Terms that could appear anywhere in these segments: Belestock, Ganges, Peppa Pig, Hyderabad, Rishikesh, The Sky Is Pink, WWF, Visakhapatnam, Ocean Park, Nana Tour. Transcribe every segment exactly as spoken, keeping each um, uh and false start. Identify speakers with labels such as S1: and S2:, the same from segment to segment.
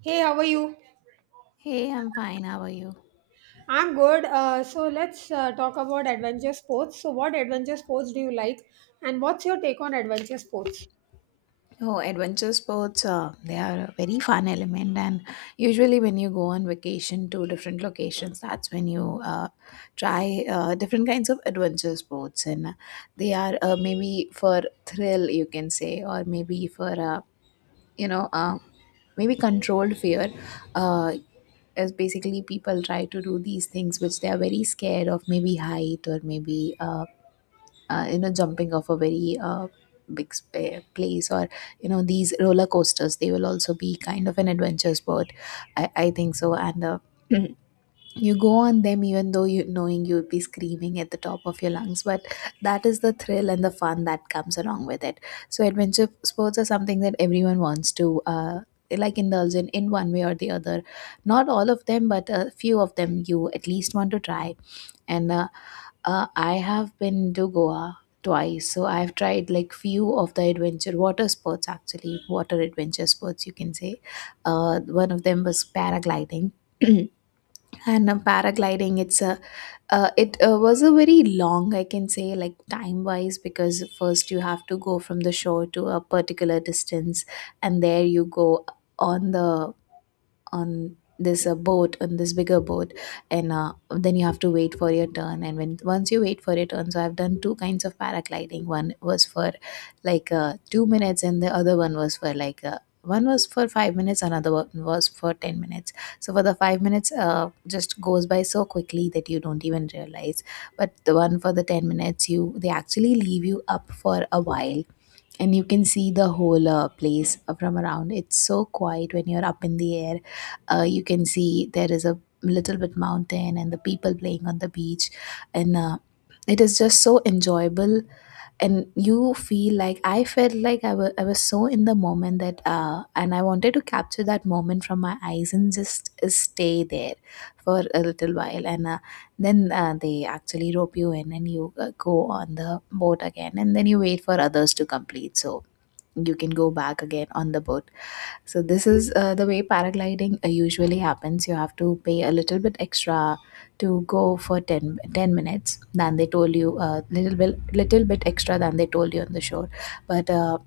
S1: Hey, how are you?
S2: Hey, I'm fine. How are you?
S1: I'm good. Uh, so let's uh, talk about adventure sports. So, what adventure sports do you like, and what's your take on adventure sports?
S2: Oh, adventure sports, uh, they are a very fun element. And usually, when you go on vacation to different locations, that's when you uh, try uh, different kinds of adventure sports. And uh, They are uh, maybe for thrill, you can say, or maybe for, uh, you know, uh, maybe controlled fear. Uh, as basically people try to do these things which they are very scared of, maybe height or maybe uh, uh, you know jumping off a very uh, big spa- place, or you know these roller coasters, they will also be kind of an adventure sport, i, I think so. And uh, You go on them even though you knowing you would be screaming at the top of your lungs, but that is the thrill and the fun that comes along with it. So adventure sports are something that everyone wants to uh, like indulge in in one way or the other. Not all of them, but a few of them you at least want to try. And uh, uh, I have been to Goa twice, so I've tried like few of the adventure water sports, actually, water adventure sports you can say. Uh, one of them was paragliding. and uh, Paragliding, it's a uh, it uh, was a very long, I can say, like time wise, because first you have to go from the shore to a particular distance, and there you go on the on this uh, boat, on this bigger boat. And uh, Then you have to wait for your turn, and when once you wait for your turn. So I've done two kinds of paragliding. One was for like uh, two minutes and the other one was for like uh, one was for five minutes, another one was for ten minutes. So for the five minutes, uh, just goes by so quickly that you don't even realize, but the one for the ten minutes, you they actually leave you up for a while, and you can see the whole uh, place from around. It's so quiet when you're up in the air. Uh, you can see there is a little bit mountain and the people playing on the beach, and uh, it is just so enjoyable. And you feel like I felt like I wa- I was so in the moment that uh and I wanted to capture that moment from my eyes and just uh, stay there for a little while. And uh, then uh, They actually rope you in and you uh, go on the boat again, and then you wait for others to complete, so you can go back again on the boat. So this is uh, the way paragliding uh, usually happens. You have to pay a little bit extra to go for ten ten minutes than they told you, a uh, little bit little bit extra than they told you on the shore. But uh,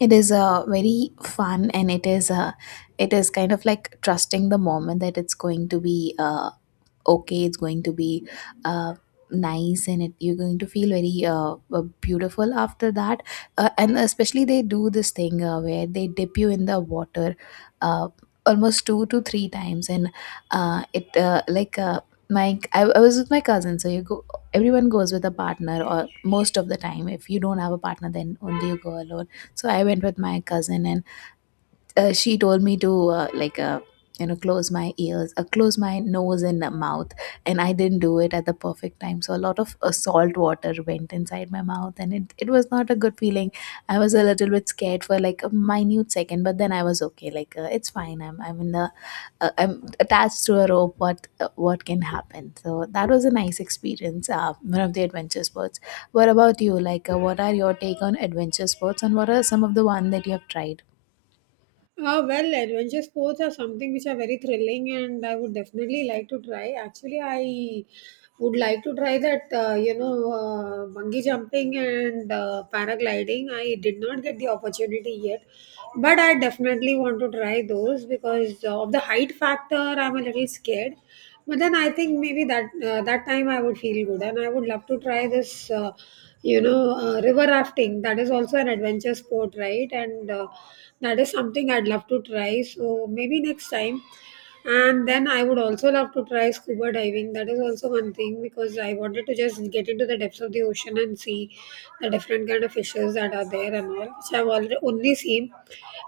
S2: it is uh, very fun, and it is uh, it is kind of like trusting the moment that it's going to be. Uh, okay, it's going to be uh, nice, and it, you're going to feel very uh, uh, beautiful after that. Uh, and especially they do this thing uh, where they dip you in the water, uh, almost two to three times. And uh, it uh, like uh, My I, I was with my cousin, so you go, everyone goes with a partner, or most of the time if you don't have a partner, then only you go alone. So I went with my cousin, and uh, she told me to uh, like uh, you know close my ears, uh, close my nose and uh, mouth, and I didn't do it at the perfect time, so a lot of uh, salt water went inside my mouth, and it, it was not a good feeling. I was a little bit scared for like a minute second, but then I was okay, like uh, it's fine, i'm i'm in the uh, I'm attached to a rope, what uh, what can happen? So that was a nice experience, uh, one of the adventure sports. What about you, like, uh, what are your take on adventure sports and what are some of the one that you have tried?
S1: Uh, well, adventure sports are something which are very thrilling, and I would definitely like to try. Actually, I would like to try that, uh, you know, uh, bungee jumping and uh, paragliding. I did not get the opportunity yet, but I definitely want to try those because of the height factor. I'm a little scared, but then I think maybe that uh, that time I would feel good, and I would love to try this. Uh, you know uh, river rafting, that is also an adventure sport, right? And uh, that is something I'd love to try, so maybe next time. And then I would also love to try scuba diving. That is also one thing because I wanted to just get into the depths of the ocean and see the different kind of fishes that are there and all, which I've already only seen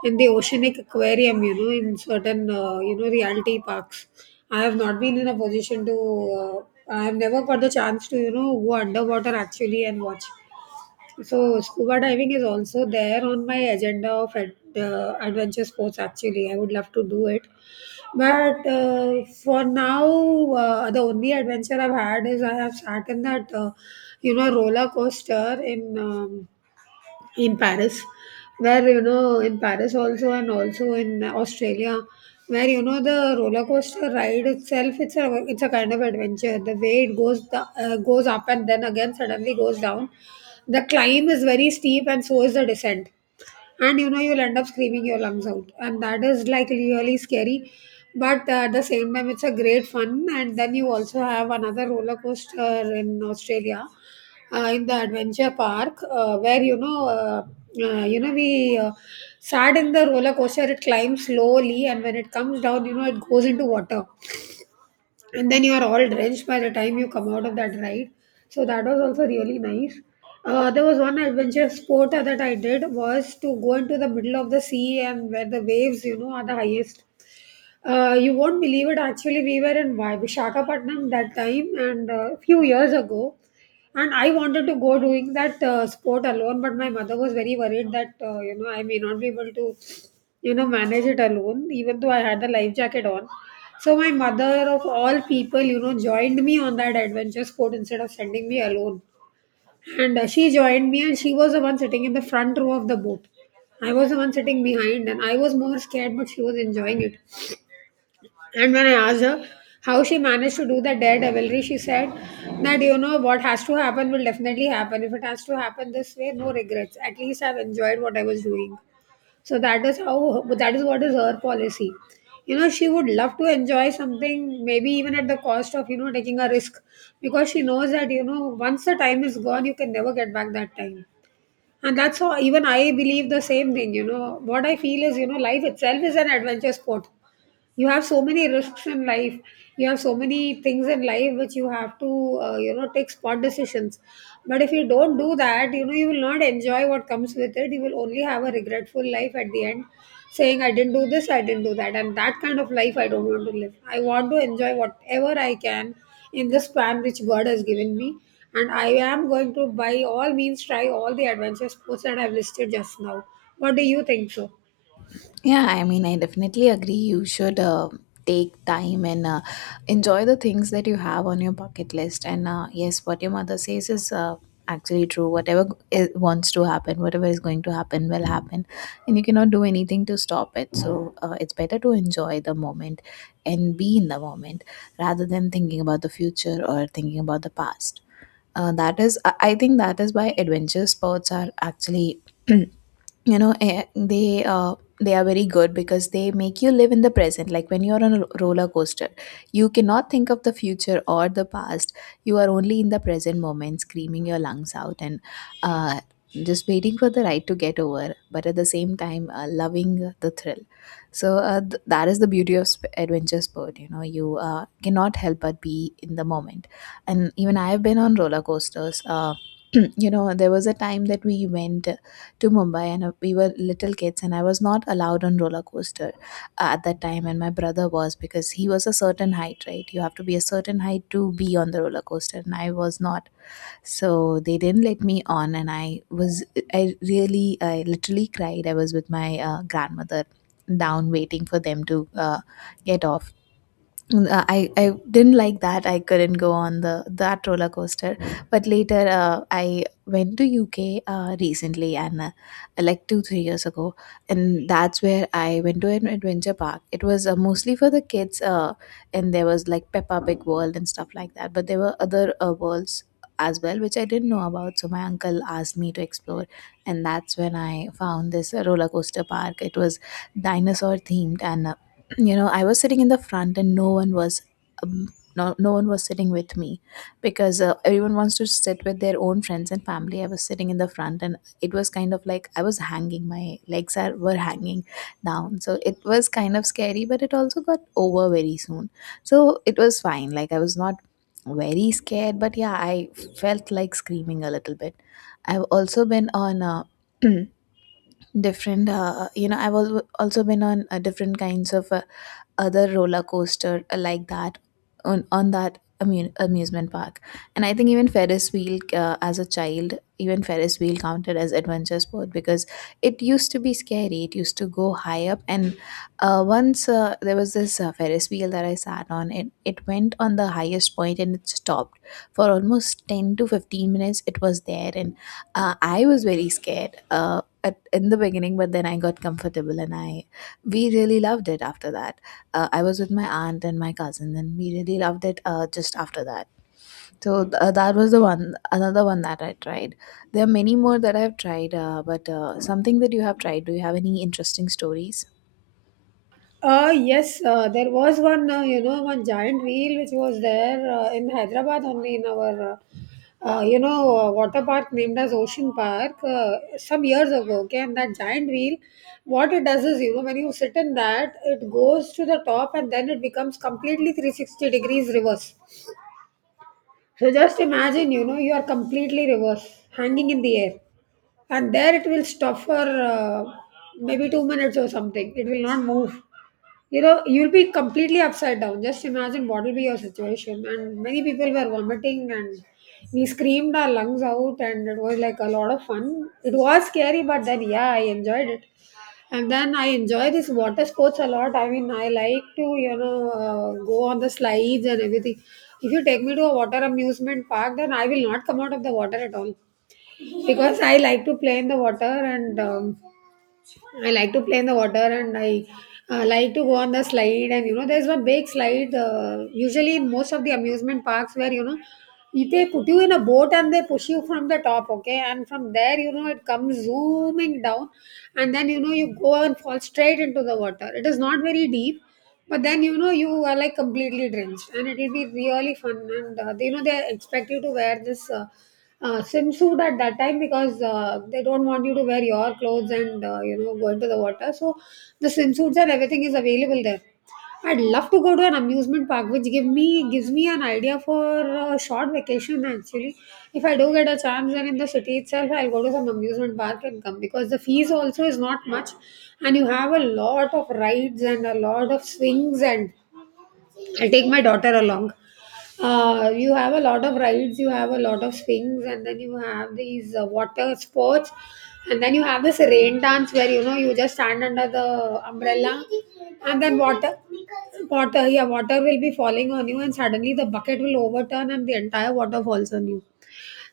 S1: in the oceanic aquarium, you know in certain uh, you know reality parks. I have not been in a position to. Uh, I have never got the chance to, you know go underwater actually and watch. So scuba diving is also there on my agenda of ad, uh, adventure sports. Actually, I would love to do it, but uh, for now, uh, the only adventure I've had is I have sat in that uh, you know roller coaster in. Um, in Paris, where, you know in Paris also, and also in Australia, where, you know the roller coaster ride itself, it's a it's a kind of adventure. The way it goes the, uh, goes up and then again suddenly goes down. The climb is very steep and so is the descent, and, you know you'll end up screaming your lungs out, and that is like really scary, but uh, at the same time it's a great fun. And then you also have another roller coaster in Australia, uh, in the adventure park, uh, where, you know uh, uh, you know we uh, sat in the roller coaster. It climbs slowly, and when it comes down, you know it goes into water. And then you are all drenched by the time you come out of that ride. So that was also really nice. Uh, there was one adventure sport that I did, was to go into the middle of the sea and where the waves, you know are the highest. Uh, you won't believe it. Actually, we were in Vi- Visakhapatnam that time and a few years ago. And I wanted to go doing that uh, sport alone, but my mother was very worried that, uh, you know, I may not be able to, you know, manage it alone, even though I had the life jacket on. So my mother, of all people, you know, joined me on that adventure sport instead of sending me alone. And uh, she joined me, and she was the one sitting in the front row of the boat. I was the one sitting behind, and I was more scared, but she was enjoying it. And when I asked her how she managed to do that daredevilry, she said that, you know what has to happen will definitely happen. If it has to happen this way, no regrets. At least I've enjoyed what I was doing. So that is how that is what is her policy. You know, she would love to enjoy something, maybe even at the cost of, you know taking a risk, because she knows that, you know once the time is gone, you can never get back that time. And that's how even I believe the same thing. You know, what I feel is, you know life itself is an adventure sport. You have so many risks in life. You have so many things in life which you have to uh, you know take spot decisions. But if you don't do that, you know you will not enjoy what comes with it. You will only have a regretful life at the end, saying I didn't do this, I didn't do that. And that kind of life, I don't want to live. I want to enjoy whatever I can in the span which God has given me. And I am going to, by all means, try all the adventure sports that I've listed just now. What do you think so?
S2: Yeah, I mean, I definitely agree. You should uh, take time and uh, enjoy the things that you have on your bucket list. And uh, yes, what your mother says is uh, actually true. Whatever it wants to happen, whatever is going to happen, will happen. And you cannot do anything to stop it. So uh, it's better to enjoy the moment and be in the moment rather than thinking about the future or thinking about the past. Uh, that is, I I think that is why adventure sports are actually, you know eh, they uh, they are very good, because they make you live in the present. Like when you're on a ro- roller coaster, you cannot think of the future or the past. You are only in the present moment, screaming your lungs out and uh, just waiting for the ride to get over, but at the same time uh, loving the thrill. So uh, th- that is the beauty of sp- adventure sport. You know, you uh, cannot help but be in the moment. And even I have been on roller coasters, uh, you know there was a time that we went to Mumbai, and uh, we were little kids, and I was not allowed on roller coaster uh, at that time, and my brother was, because he was a certain height, right? You have to be a certain height to be on the roller coaster, and I was not. So they didn't let me on, and I was, I really, I literally cried. I was with my uh, grandmother down, waiting for them to uh, get off. Uh, I, I didn't like that I couldn't go on the that roller coaster. But later uh, I went to U K uh, recently, and uh, like two three years ago, and that's where I went to an adventure park. It was uh, mostly for the kids, uh, and there was like Peppa Pig world and stuff like that, but there were other uh, worlds as well which I didn't know about, so my uncle asked me to explore, and that's when I found this uh, roller coaster park. It was dinosaur themed, and uh, you know I was sitting in the front and no one was um, no, no one was sitting with me, because uh, everyone wants to sit with their own friends and family. I was sitting in the front, and it was kind of like I was hanging, my legs are were hanging down, so it was kind of scary, but it also got over very soon. So it was fine, like I was not very scared, but yeah I felt like screaming a little bit. I've also been on, uh, different uh, you know i've al- also been on uh, different kinds of uh, other roller coaster uh, like that, on on that amu- amusement park. And I think even ferris wheel, uh, as a child, even ferris wheel counted as adventure sport, because it used to be scary, it used to go high up. And uh, once uh, there was this uh, ferris wheel that I sat on, it it went on the highest point and it stopped for almost ten to fifteen minutes. It was there, and uh, I was very scared uh, at, in the beginning, but then I got comfortable, and I we really loved it after that. Uh, I was with my aunt and my cousin, and we really loved it uh, just after that. So uh, that was the one, another one that I tried. There are many more that I've tried, uh, but uh, something that you have tried. Do you have any interesting stories?
S1: Uh, yes, uh, there was one, uh, you know, one giant wheel which was there uh, in Hyderabad only, in our, uh, uh, you know, uh, water park named as Ocean Park, uh, some years ago. Okay, and that giant wheel, what it does is, you know, when you sit in that, it goes to the top and then it becomes completely three sixty degrees reverse. So just imagine, you know, you are completely reverse, hanging in the air, and there it will stop for uh, maybe two minutes or something. It will not move. You know, you'll be completely upside down. Just imagine what will be your situation. And many people were vomiting, and we screamed our lungs out, and it was like a lot of fun. It was scary, but then yeah, I enjoyed it. And then I enjoy this water sports a lot. I mean, I like to, you know, uh, go on the slides and everything. If you take me to a water amusement park, then I will not come out of the water at all because I like to play in the water and um, I like to play in the water, and I uh, like to go on the slide. And you know, there's one big slide, uh, usually in most of the amusement parks, where, you know, they put you in a boat and they push you from the top, okay? And from there, you know, it comes zooming down, and then, you know, you go and fall straight into the water. It is not very deep, but then, you know you are like completely drenched, and it will be really fun. And uh, you know they expect you to wear this uh, uh, swimsuit at that time, because uh, they don't want you to wear your clothes and uh, you know go into the water. So the swimsuits and everything is available there. I'd love to go to an amusement park, which give me gives me an idea for a short vacation. Actually, if I do get a chance, then in the city itself, I'll go to some amusement park and come, because the fees also is not much, and you have a lot of rides and a lot of swings, and I take my daughter along. Uh, you have a lot of rides, you have a lot of swings, and then you have these uh, water sports, and then you have this rain dance where, you know you just stand under the umbrella, and then water, water, yeah, water will be falling on you, and suddenly the bucket will overturn, and the entire water falls on you.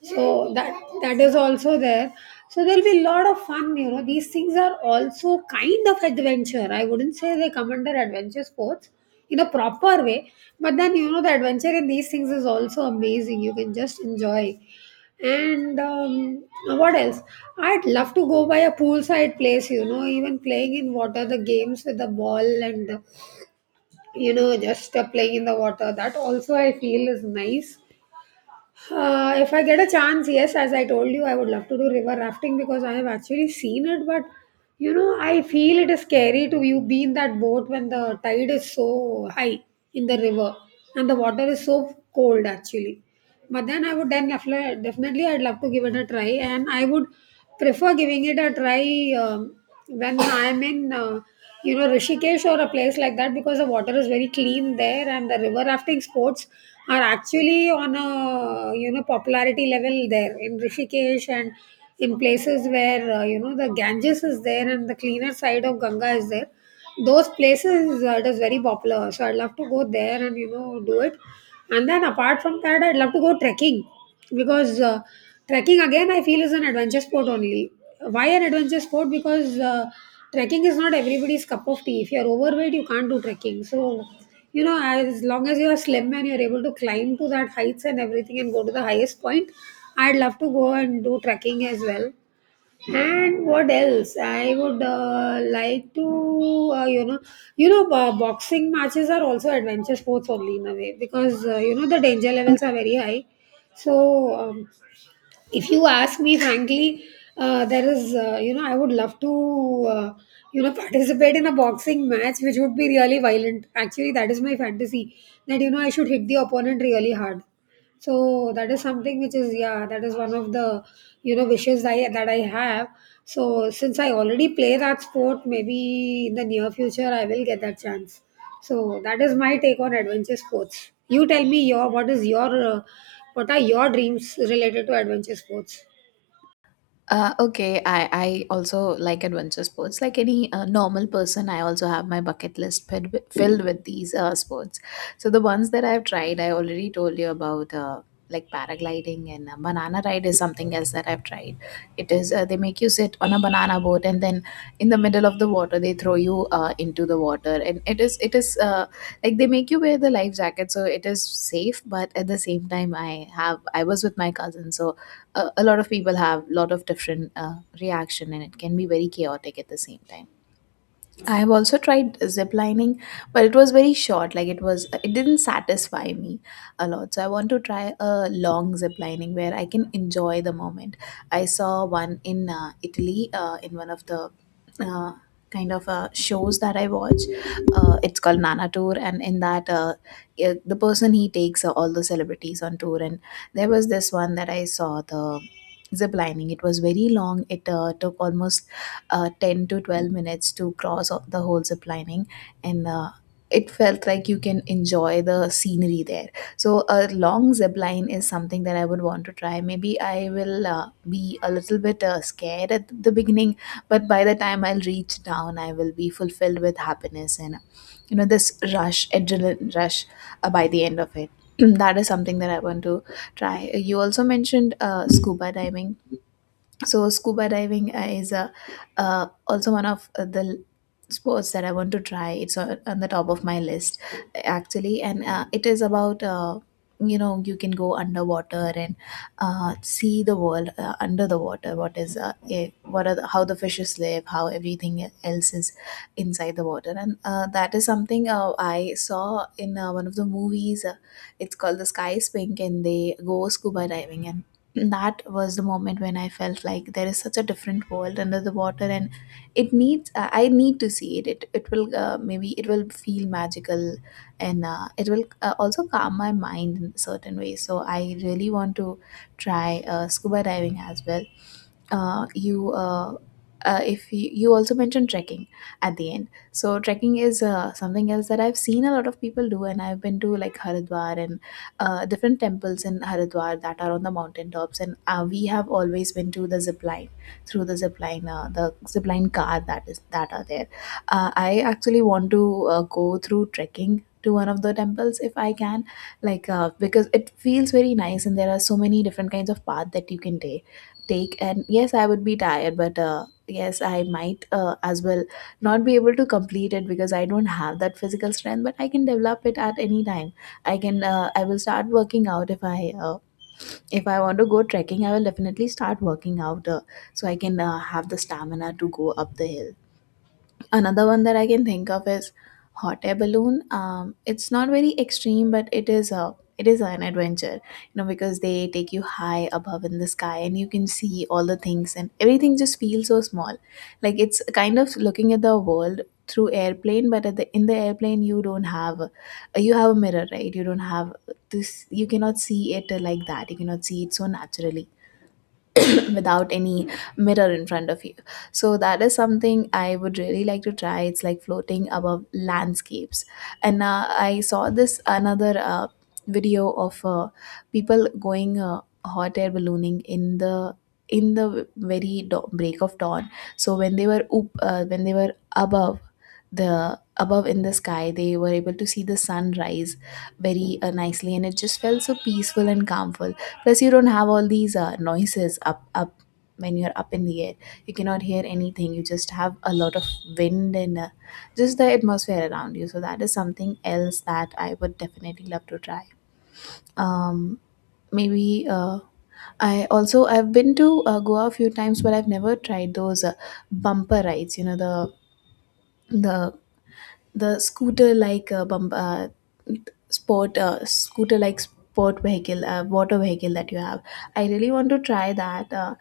S1: So that that is also there. So there'll be a lot of fun. You know these things are also kind of adventure. I wouldn't say they come under adventure sports in a proper way, but then, you know the adventure in these things is also amazing. You can just enjoy. And um, What else? I'd love to go by a poolside place. You know even playing in water, the games with the ball, and, you know just uh, playing in the water, that also I feel is nice. Uh, if I get a chance, yes, as I told you, I would love to do river rafting because I have actually seen it. But, you know, I feel it is scary to you be in that boat when the tide is so high in the river, and the water is so cold actually. But then I would then def- definitely I'd love to give it a try, and I would prefer giving it a try um, when I'm in. Uh, you know, Rishikesh or a place like that, because the water is very clean there and the river rafting sports are actually on a, you know, popularity level there in Rishikesh, and in places where uh, you know, the Ganges is there and the cleaner side of Ganga is there, those places uh, it is very popular. So I'd love to go there and, you know, do it. And then apart from that, I'd love to go trekking because uh, trekking again I feel is an adventure sport only. Why an adventure sport? Because uh, trekking is not everybody's cup of tea. If you're overweight, you can't do trekking. So you know, as long as you're slim and you're able to climb to that heights and everything and go to the highest point, I'd love to go and do trekking as well. And what else? I would uh, like to, uh, you know, you know, uh, boxing matches are also adventure sports only in a way because uh, you know, the danger levels are very high. So um, if you ask me frankly, uh, there is uh, you know, I would love to uh, you know, participate in a boxing match which would be really violent actually. That is my fantasy, that you know, I should hit the opponent really hard. So that is something which is, yeah, that is one of the, you know, wishes I that I have. So since I already play that sport, maybe in the near future I will get that chance. So that is my take on adventure sports. You tell me your, what is your uh, what are your dreams related to adventure sports?
S2: Uh, okay, I, I also like adventure sports. Like any uh, normal person, I also have my bucket list filled with, filled with these uh, sports. So the ones that I've tried, I already told you about, uh, like paragliding, and uh, banana ride is something else that I've tried. It is, uh, they make you sit on a banana boat, and then in the middle of the water they throw you uh, into the water, and it is it is uh, like they make you wear the life jacket so it is safe, but at the same time I have I was with my cousin, so a, a lot of people have a lot of different uh, reaction, and it can be very chaotic at the same time. I have also tried zip lining, but it was very short. Like it was, it didn't satisfy me a lot. So I want to try a long zip lining where I can enjoy the moment. I saw one in uh, Italy uh, in one of the uh, kind of uh, shows that I watch. Uh, it's called Nana Tour, and in that, uh, i- the person he takes uh, all the celebrities on tour, and there was this one that I saw the zip lining. It was very long. It uh, took almost uh, ten to twelve minutes to cross o- the whole zip lining, and uh, it felt like you can enjoy the scenery there. So a long zip line is something that I would want to try. Maybe I will uh, be a little bit uh, scared at the beginning, but by the time I'll reach down, I will be fulfilled with happiness and, you know, this rush, adrenaline rush uh, by the end of it. That is something that I want to try. You also mentioned uh, scuba diving. So scuba diving is uh, uh, also one of uh, the sports that I want to try. It's on, on the top of my list actually, and uh, it is about, uh, you know, you can go underwater and uh, see the world uh, under the water. What is uh, eh, what are the, how the fishes live, how everything else is inside the water. And uh, that is something uh, I saw in uh, one of the movies. Uh, it's called The Sky Is Pink, and they go scuba diving, and that was the moment when I felt like there is such a different world under the water, and it needs, i I need to see it. It, it will, uh, maybe it will feel magical, and uh, it will uh, also calm my mind in certain ways. So I really want to try uh, scuba diving as well. Uh, you uh, uh, if you, You also mentioned trekking at the end. So trekking is uh, something else that I've seen a lot of people do, and I've been to like Haridwar and uh, different temples in Haridwar that are on the mountain tops, and uh, we have always been to the zip line, through the zip line, uh, the zip line car that is that are there. Uh, I actually want to uh, go through trekking to one of the temples if I can, like uh, because it feels very nice, and there are so many different kinds of path that you can take. Take and Yes, I would be tired, but uh, yes, I might uh, as well not be able to complete it because I don't have that physical strength, but I can develop it at any time. I can uh, I will start working out if I uh, if I want to go trekking. I will definitely start working out uh, so I can uh, have the stamina to go up the hill. Another one that I can think of is hot air balloon. Um, it's not very extreme, but it is a it is an adventure, you know, because they take you high above in the sky, and you can see all the things and everything just feels so small, like it's kind of looking at the world through airplane. But at the in the airplane you don't have, you have a mirror, right? You don't have this, you cannot see it like that, you cannot see it so naturally without any mirror in front of you. So that is something I would really like to try. It's like floating above landscapes. And uh, I saw this another uh, video of uh, people going uh, hot air ballooning in the, in the very dawn, break of dawn. So when they were up, uh, when they were above, the above in the sky, they were able to see the sun rise very uh, nicely, and it just felt so peaceful and calm. Plus, you don't have all these uh, noises up, up when you're up in the air. You cannot hear anything. You just have a lot of wind and, uh, just the atmosphere around you. So that is something else that I would definitely love to try. Um, maybe uh, I also, I've been to uh, Goa a few times, but I've never tried those uh, bumper rides. You know, the the the scooter like, uh, bump, uh, sport, uh, scooter like sport vehicle, uh, water vehicle that you have. I really want to try that uh,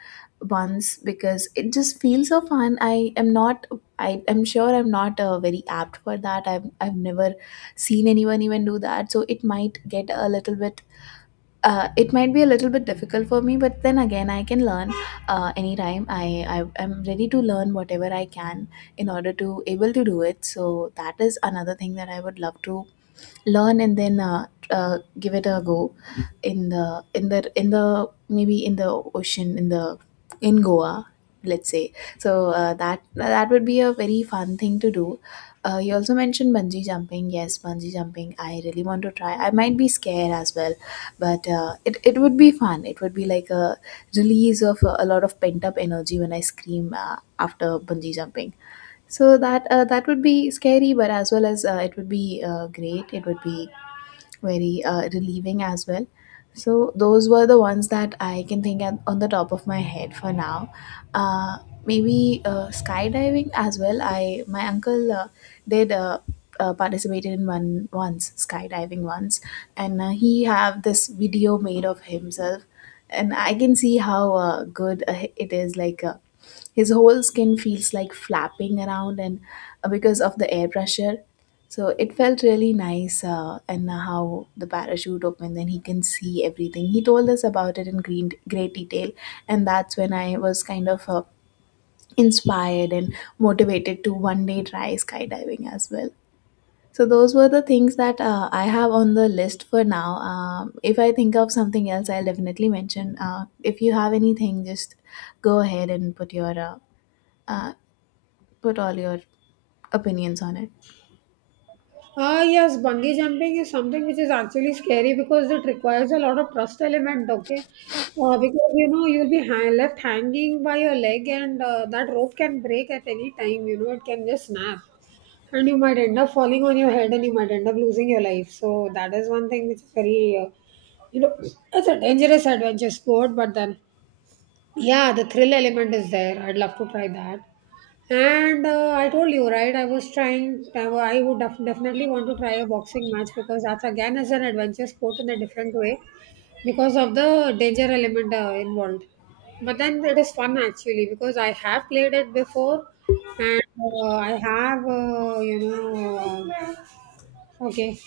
S2: once because it just feels so fun. i am not I am sure I'm not uh, very apt for that. I've i've never seen anyone even do that, so it might get a little bit uh, it might be a little bit difficult for me, but then again, I can learn uh, anytime. I, I I'm ready to learn whatever I can in order to able to do it. So that is another thing that I would love to learn and then uh, uh, give it a go in the, in the in the maybe in the ocean, in the in Goa, let's say. So uh, that that would be a very fun thing to do. Uh, you also mentioned bungee jumping. Yes, bungee jumping I really want to try. I might be scared as well, but uh, it, it would be fun. It would be like a release of a, a lot of pent up energy when I scream uh, after bungee jumping. So that uh, that would be scary, but as well as uh, it would be uh, great. It would be very uh, relieving as well. So those were the ones that I can think at, on the top of my head for now. Uh, maybe uh, Skydiving as well. I My uncle uh, did. Uh, uh, participated in one once, skydiving once, and uh, he have this video made of himself, and I can see how uh, good uh, it is. Like uh, his whole skin feels like flapping around and uh, because of the air pressure. So it felt really nice, uh, and uh, how the parachute opened. Then he can see everything. He told us about it in green, great detail, and that's when I was kind of uh, inspired and motivated to one day try skydiving as well. So those were the things that uh, I have on the list for now. Um, if I think of something else, I'll definitely mention. Uh, if you have anything, just go ahead and put your uh, uh, put all your opinions on it.
S1: Ah yes, bungee jumping is something which is actually scary because it requires a lot of trust element. Okay, uh, because you know, you'll be hang- left hanging by your leg, and uh, that rope can break at any time. You know, it can just snap, and you might end up falling on your head, and you might end up losing your life. So that is one thing which is very, uh, you know, it's a dangerous adventure sport. But then, yeah, the thrill element is there. I'd love to try that. And uh, I told you, right? I was trying, I wa- I would def- definitely want to try a boxing match because that's again is an adventure sport in a different way because of the danger element uh, involved. But then it is fun actually because I have played it before and uh, I have, uh, you know, okay.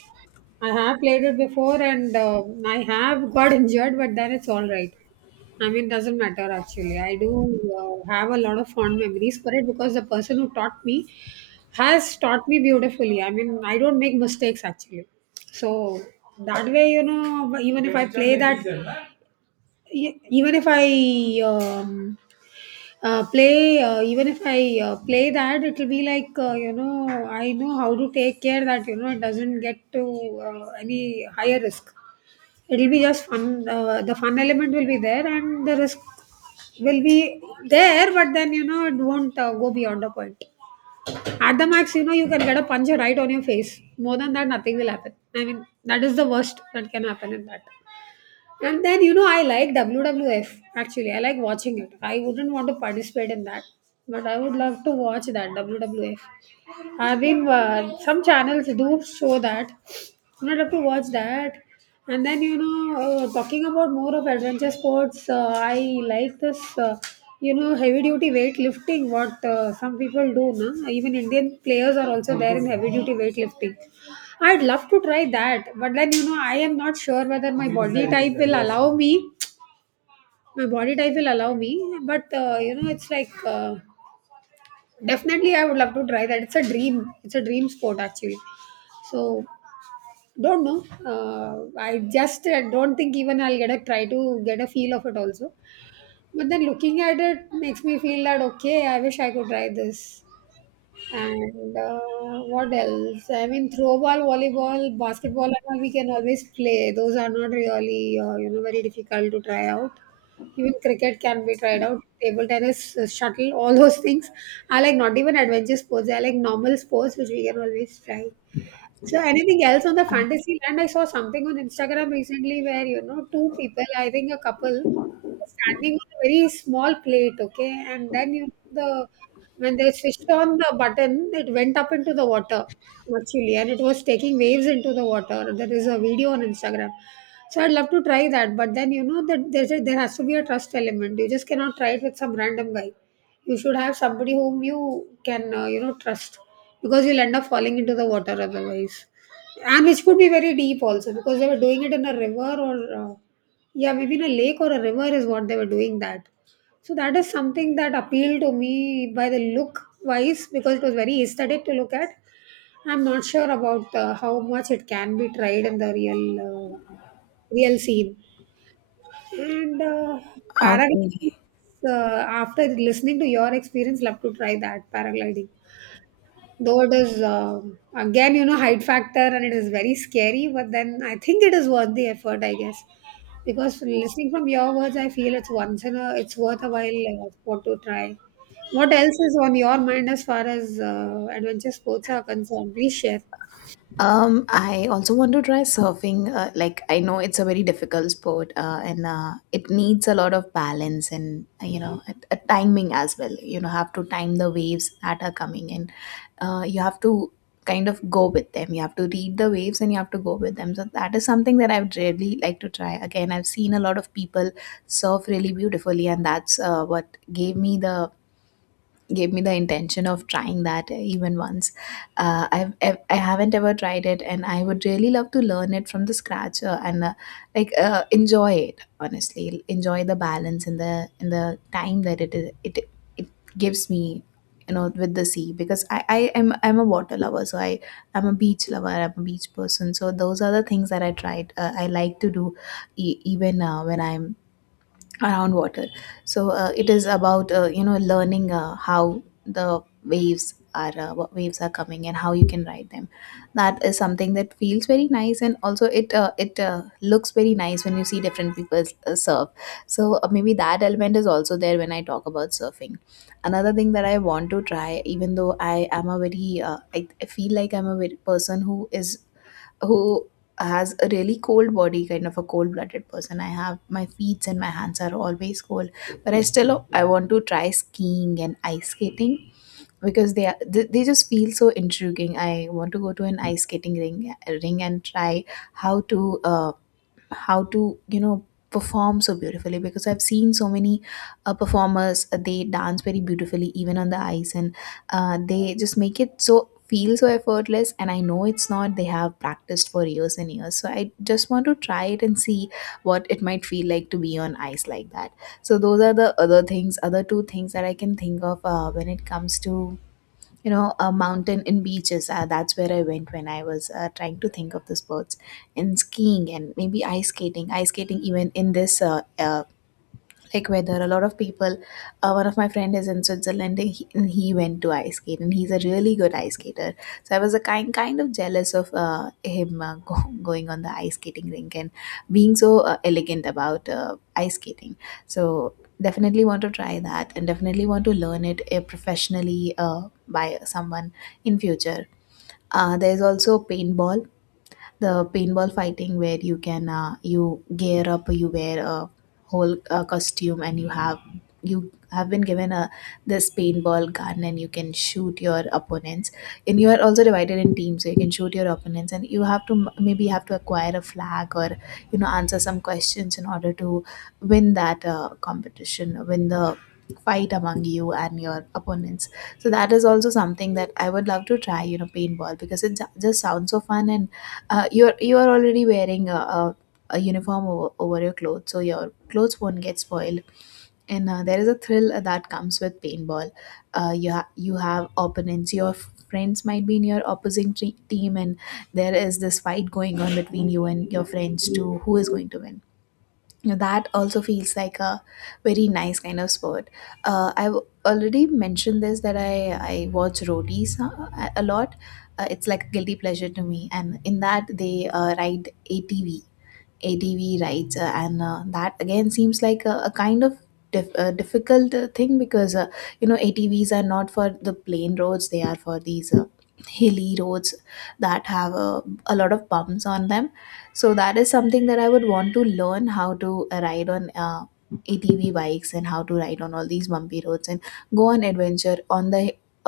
S1: I have played it before, and uh, I have got injured, but then it's all right. I mean, doesn't matter actually. I do uh, have a lot of fond memories for it because the person who taught me has taught me beautifully. I mean, I don't make mistakes actually. So that way, you know, even if I play that, E- even if I um, uh, play, uh, even if I uh, play that, it'll be like, uh, you know, I know how to take care that you know, it doesn't get to uh, any higher risk. It'll be just fun. Uh, the fun element will be there, and the risk will be there. But then you know it won't uh, go beyond the point. At the max, you know, you can get a punch right on your face. More than that, nothing will happen. I mean, that is the worst that can happen in that. And then, you know, I like W W F actually. I like watching it. I wouldn't want to participate in that, but I would love to watch that W W F. I've been, uh, some channels do show that. I'd love to watch that. And then, you know, uh, talking about more of adventure sports, uh, I like this, uh, you know, heavy duty weightlifting, what uh, some people do. No? Even Indian players are also there in heavy duty weightlifting. I'd love to try that, but then you know, I am not sure whether my body type will allow me. My body type will allow me, but uh, you know, it's like uh, definitely I would love to try that. It's a dream. It's a dream sport actually. So, don't know. Uh, I just uh, don't think even I'll get a try to get a feel of it also. But then looking at it makes me feel that okay, I wish I could try this. And uh, what else? I mean, throwball, volleyball, basketball, and all we can always play. Those are not really, uh, you know, very difficult to try out. Even cricket can be tried out. Table tennis, uh, shuttle, all those things are like not even adventure sports. They are like normal sports which we can always try. So anything else on the fantasy land? I saw something on Instagram recently where you know, two people, I think a couple, were standing on a very small plate, okay, and then you the when they switched on the button, it went up into the water actually, and it was taking waves into the water. There is a video on Instagram. So I'd love to try that, but then you know that there's a, there has to be a trust element. You just cannot try it with some random guy. You should have somebody whom you can, uh, you know, trust, because you'll end up falling into the water otherwise, and which could be very deep also because they were doing it in a river or uh, yeah, maybe in a lake or a river is what they were doing that. So that is something that appealed to me by the look wise because it was very aesthetic to look at. I'm not sure about uh, how much it can be tried in the real uh, real scene. And uh, paragliding,
S2: Okay.
S1: uh, after listening to your experience, love to try that paragliding. Though it is, um, again, you know, height factor and it is very scary, but then I think it is worth the effort, I guess. Because listening from your words, I feel it's once in a it's worth a while uh, sport to try. What else is on your mind as far as uh, adventure sports are concerned? Please share.
S2: Um, I also want to try surfing. Uh, like, I know it's a very difficult sport, uh, and uh, it needs a lot of balance and, uh, you know, a, a timing as well. You know, have to time the waves that are coming in. Uh, you have to kind of go with them. You have to read the waves and you have to go with them. So that is something that I would really like to try. Again, I've seen a lot of people surf really beautifully, and that's uh, what gave me the, gave me the intention of trying that uh, even once. Uh, I've ev- I haven't ever tried it, and I would really love to learn it from the scratch uh, and uh, like uh, enjoy it. Honestly, enjoy the balance and the in the time that it is- it it gives me. You know, with the sea, because I I am I'm a water lover, so I I'm a beach lover. I'm a beach person, so those are the things that I tried. Uh, I like to do e- even uh, when I'm around water, so uh, it is about uh, you know learning uh, how the waves are, uh, what waves are coming and how you can ride them. That is something that feels very nice, and also it uh, it uh, looks very nice when you see different people uh, surf. So uh, maybe that element is also there when I talk about surfing. Another thing that I want to try, even though I am a very uh, I, I feel like I'm a very person who is who has a really cold body, kind of a cold blooded person. I have my feet and my hands are always cold, but I still I want to try skiing and ice skating because they are they, they just feel so intriguing. I want to go to an ice skating ring ring and try how to uh, how to you know perform so beautifully because I've seen so many uh, performers. Uh, they dance very beautifully even on the ice, and uh, they just make it so feel so effortless, and I know it's not, they have practiced for years and years. So I just want to try it and see what it might feel like to be on ice like that. So those are the other things, other two things that I can think of uh, when it comes to you know a mountain in beaches. Uh, that's where I went when I was uh, trying to think of the sports, and skiing and maybe ice skating ice skating even in this uh, uh, like weather. A lot of people, uh, one of my friend is in Switzerland, and he, and he went to ice skate, and he's a really good ice skater. So I was a kind kind of jealous of uh, him, uh, go, going on the ice skating rink and being so uh, elegant about uh, ice skating. So definitely want to try that and definitely want to learn it uh, professionally uh, by someone in future. Uh, there's also paintball, the paintball fighting where you can, uh, you gear up, you wear a whole uh, costume, and you have you have been given a this paintball gun and you can shoot your opponents. And you are also divided in teams, so you can shoot your opponents and you have to m- maybe have to acquire a flag or, you know, answer some questions in order to win that uh, competition, win the fight among you and your opponents. So that is also something that I would love to try, you know, paintball, because it ju- just sounds so fun. And uh, you're you are already wearing a, a, a uniform over, over your clothes, so your clothes won't get spoiled. And uh, there is a thrill that comes with paintball. uh, you ha- you have opponents, your f- friends might be in your opposing tre- team, and there is this fight going on between you and your friends to who is going to win. You know, that also feels like a very nice kind of sport. Uh, I've already mentioned this that I I watch roadies uh, a lot. Uh, it's like a guilty pleasure to me, and in that they uh, ride A T V. A D V rights, uh, and uh, that again seems like a, a kind of dif- uh, difficult uh, thing because, uh, you know, A T Vs are not for the plain roads; they are for these uh, hilly roads that have uh, a lot of bumps on them. So that is something that I would want to learn how to uh, ride on. Uh, A T V bikes, and how to ride on all these bumpy roads and go on adventure on the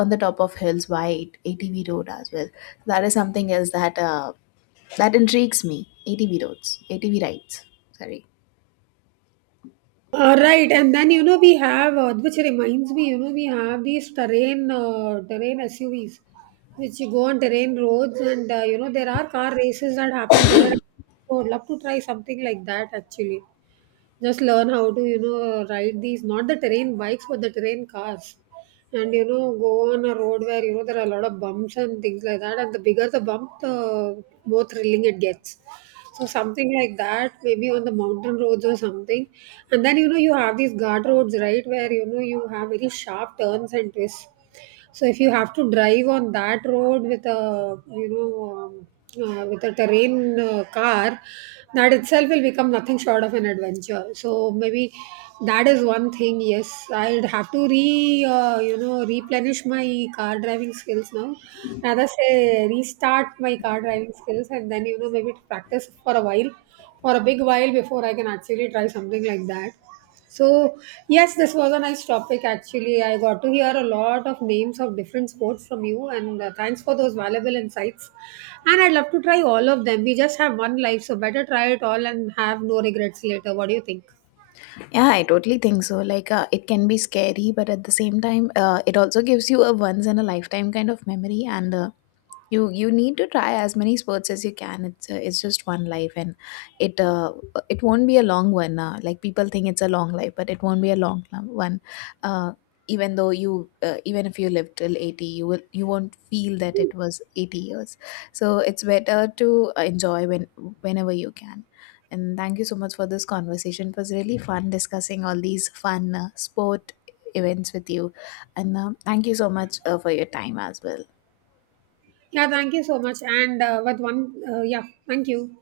S2: on the top of hills by A T V road as well. That is something else that uh, that intrigues me. A T V roads, A T V rides. Sorry.
S1: Uh, right, and then you know we have, uh, which reminds me, you know we have these terrain uh, terrain S U Vs, which you go on terrain roads, and uh, you know there are car races that happen there. So I'd love to try something like that actually. Just learn how to, you know, ride these, not the terrain bikes, but the terrain cars, and you know go on a road where you know there are a lot of bumps and things like that. And the bigger the bump, the more thrilling it gets. So something like that, maybe on the mountain roads or something. And then you know, you have these guard roads, right, where you know you have very sharp turns and twists. So if you have to drive on that road with a, you know, um, uh, with a terrain uh, car, that itself will become nothing short of an adventure. So maybe that is one thing. Yes, I'd have to re uh, you know, replenish my car driving skills now, rather say restart my car driving skills, and then you know, maybe practice for a while, for a big while, before I can actually try something like that. So, yes, this was a nice topic actually. I got to hear a lot of names of different sports from you, and uh, thanks for those valuable insights. And I'd love to try all of them. We just have one life, so better try it all and have no regrets later. What do you think?
S2: Yeah, I totally think so. Like, uh, it can be scary, but at the same time, uh, it also gives you a once in a lifetime kind of memory. And uh, you you need to try as many sports as you can. It's uh, it's just one life, and it uh, it won't be a long one, uh, like people think it's a long life, but it won't be a long lo- one. uh, Even though you uh, even if you live till eighty, you will you won't feel that it was eighty years. So it's better to enjoy when whenever you can. And thank you so much for this conversation. It was really fun discussing all these fun uh, sport events with you. And um thank you so much uh, for your time as well.
S1: Yeah, thank you so much. And uh, with one, uh, yeah, thank you.